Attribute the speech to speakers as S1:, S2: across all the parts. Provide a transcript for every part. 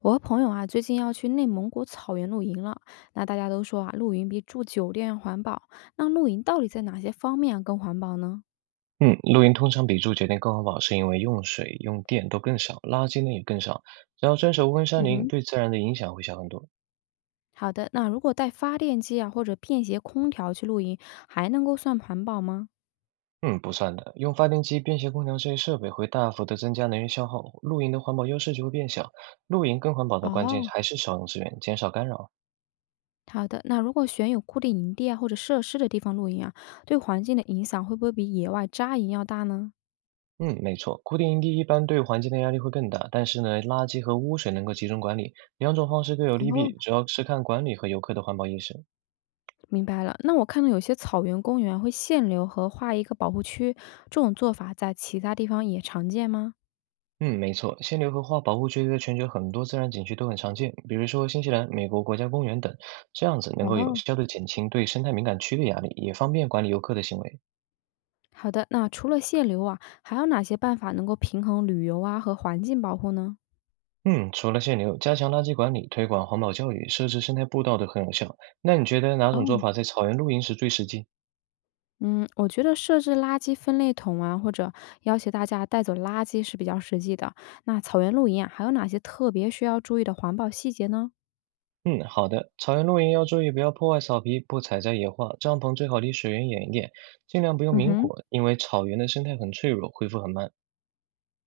S1: 我和朋友啊，最近要去内蒙古草原露营了。那大家都说啊，露营比住酒店要环保。那露营到底在哪些方面啊更环保呢？
S2: 嗯，露营通常比住酒店更环保，是因为用水、用电都更少，垃圾呢也更少。只要遵守温山
S1: 嗯
S2: 林，
S1: 哼，
S2: 对自然的影响会小很多。
S1: 好的。那如果带发电机啊或者便携空调去露营，还能够算环保吗？
S2: 嗯，不算的，用发电机、便携空调这些设备会大幅的增加能源消耗，露营的环保优势就会变小。露营更环保的关键
S1: 哦，
S2: 还是少用资源，减少干扰。
S1: 好的。那如果选有固定营地啊或者设施的地方露营啊，对环境的影响会不会比野外扎营要大呢？
S2: 嗯，没错，固定营地一般对环境的压力会更大，但是呢，垃圾和污水能够集中管理，两种方式各有利
S1: 哦，
S2: 弊，主要是看管理和游客的环保意识。
S1: 明白了。那我看到有些草原公园会限流和划一个保护区，这种做法在其他地方也常见吗？
S2: 嗯，没错，限流和花保护区在全球很多自然景区都很常见，比如说新西兰、美国国家公园等，这样子能够有
S1: 哦，
S2: 效地减轻对生态敏感区的压力，也方便管理游客的行为。
S1: 好的。那除了限流啊，还有哪些办法能够平衡旅游啊和环境保护呢？
S2: 嗯，除了限流，加强垃圾管理、推广环保教育、设置生态步道都很有效。那你觉得哪种做
S1: 哦，
S2: 法在草原露营时最实际？
S1: 嗯，我觉得设置垃圾分类桶啊，或者要求大家带走垃圾是比较实际的。那草原露营啊，还有哪些特别需要注意的环保细节呢？
S2: 嗯，好的，草原露营要注意不要破坏草皮，不采摘野花，帐篷最好离水源远一点，尽量不用
S1: 嗯
S2: 明
S1: 哼，
S2: 火，因为草原的生态很脆弱，恢复很慢。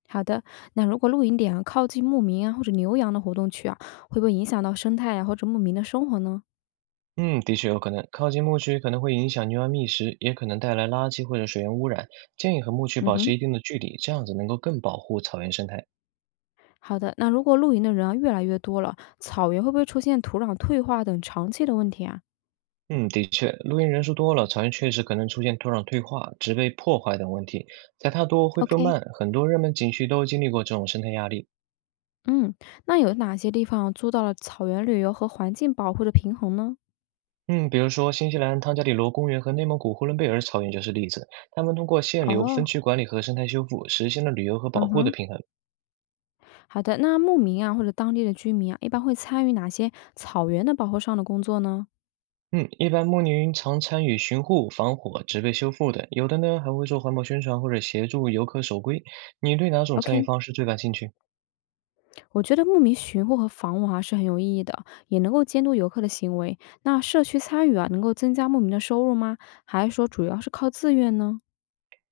S1: 好的，那如果露营点啊靠近牧民啊或者牛羊的活动区啊，会不会影响到生态啊或者牧民的生活呢？
S2: 嗯，的确有可能，靠近牧区可能会影响牛羊觅食，也可能带来垃圾或者水源污染。建议和牧区
S1: 嗯
S2: 保持
S1: 哼。
S2: 一定的距离，这样子能够更保护草原生态。
S1: 好的，那如果露营的人啊越来越多了，草原会不会出现土壤退化等长期的问题啊
S2: 嗯，的确，露营人数多了，草原确实可能出现土壤退化、植被破坏等问题，踩踏多、恢复
S1: ？OK，
S2: 慢，很多热门景区都经历过这种生态压力。
S1: 嗯，那有哪些地方做到了草原旅游和环境保护的平衡呢？
S2: 嗯，比如说新西兰汤加里罗公园和内蒙古呼伦贝尔草原就是例子，他们通过限流、分
S1: 哦，
S2: 区管理和生态修复，实现了旅游和保
S1: 嗯
S2: 护的
S1: 哼，
S2: 平衡。
S1: 好的。那牧民啊，或者当地的居民啊，一般会参与哪些草原的保护上的工作呢
S2: 嗯，一般牧民常参与巡护、防火、植被修复等，有的呢还会做环保宣传或者协助游客守规。你对哪种参与
S1: ？OK，
S2: 方式最感兴趣？
S1: 我觉得牧民巡护和防网啊是很有意义的，也能够监督游客的行为。那社区参与啊，能够增加牧民的收入吗？还是说主要是靠自愿呢？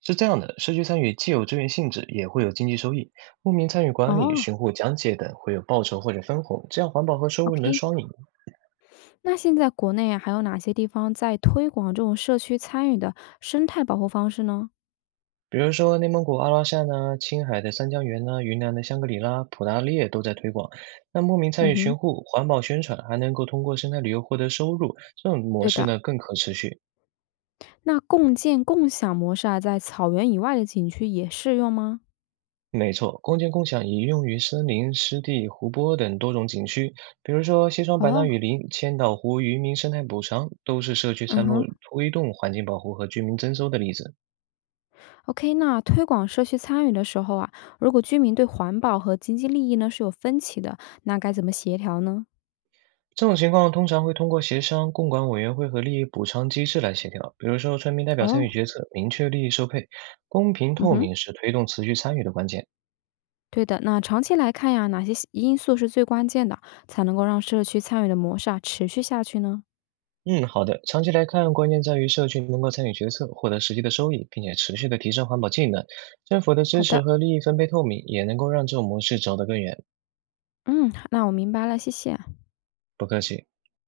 S2: 是这样的，社区参与既有资源性质，也会有经济收益。牧民参与管理、
S1: 哦，
S2: 巡护、讲解等，会有报酬或者分红，这样环保和收入能
S1: ？OK，
S2: 双赢。
S1: 那现在国内啊，还有哪些地方在推广这种社区参与的生态保护方式呢？
S2: 比如说内蒙古阿拉善呐、青海的三江源呐、云南的香格里拉、普达烈都在推广。那牧民参
S1: 嗯
S2: 与
S1: 哼，
S2: 巡护、环保宣传，还能够通过生态旅游获得收入，这种模
S1: 对
S2: 式
S1: 的。
S2: 呢更可持续。
S1: 那共建共享模式啊，在草原以外的景区也适用吗？
S2: 没错，空间共享已用于森林、湿地、湖泊等多种景区，比如说西双版纳
S1: 哦，
S2: 雨林、千岛湖渔民生态补偿，都是社区
S1: 嗯
S2: 参
S1: 哼
S2: 与推动环境保护和居民增收的例子。
S1: ，OK，那推广社区参与的时候啊，如果居民对环保和经济利益呢是有分歧的，那该怎么协调呢？
S2: 这种情况通常会通过协商、共管委员会和利益补偿机制来协调，比如说村民代表参与
S1: 哦，
S2: 决策，明确利益收配，公平
S1: 嗯
S2: 透
S1: 哼，
S2: 明是推动持续参与的关键。
S1: 对的。那长期来看呀，哪些因素是最关键的，才能够让社区参与的模式啊持续下去呢？
S2: 嗯，好的。长期来看，关键在于社群能够参与决策，获得实际的收益，并且持续的提升环保技能。政府的
S1: 好
S2: 支持
S1: 的，
S2: 和利益分配透明，也能够让这种模式走得更远。
S1: 嗯，那我明白了，谢谢。
S2: 不客气。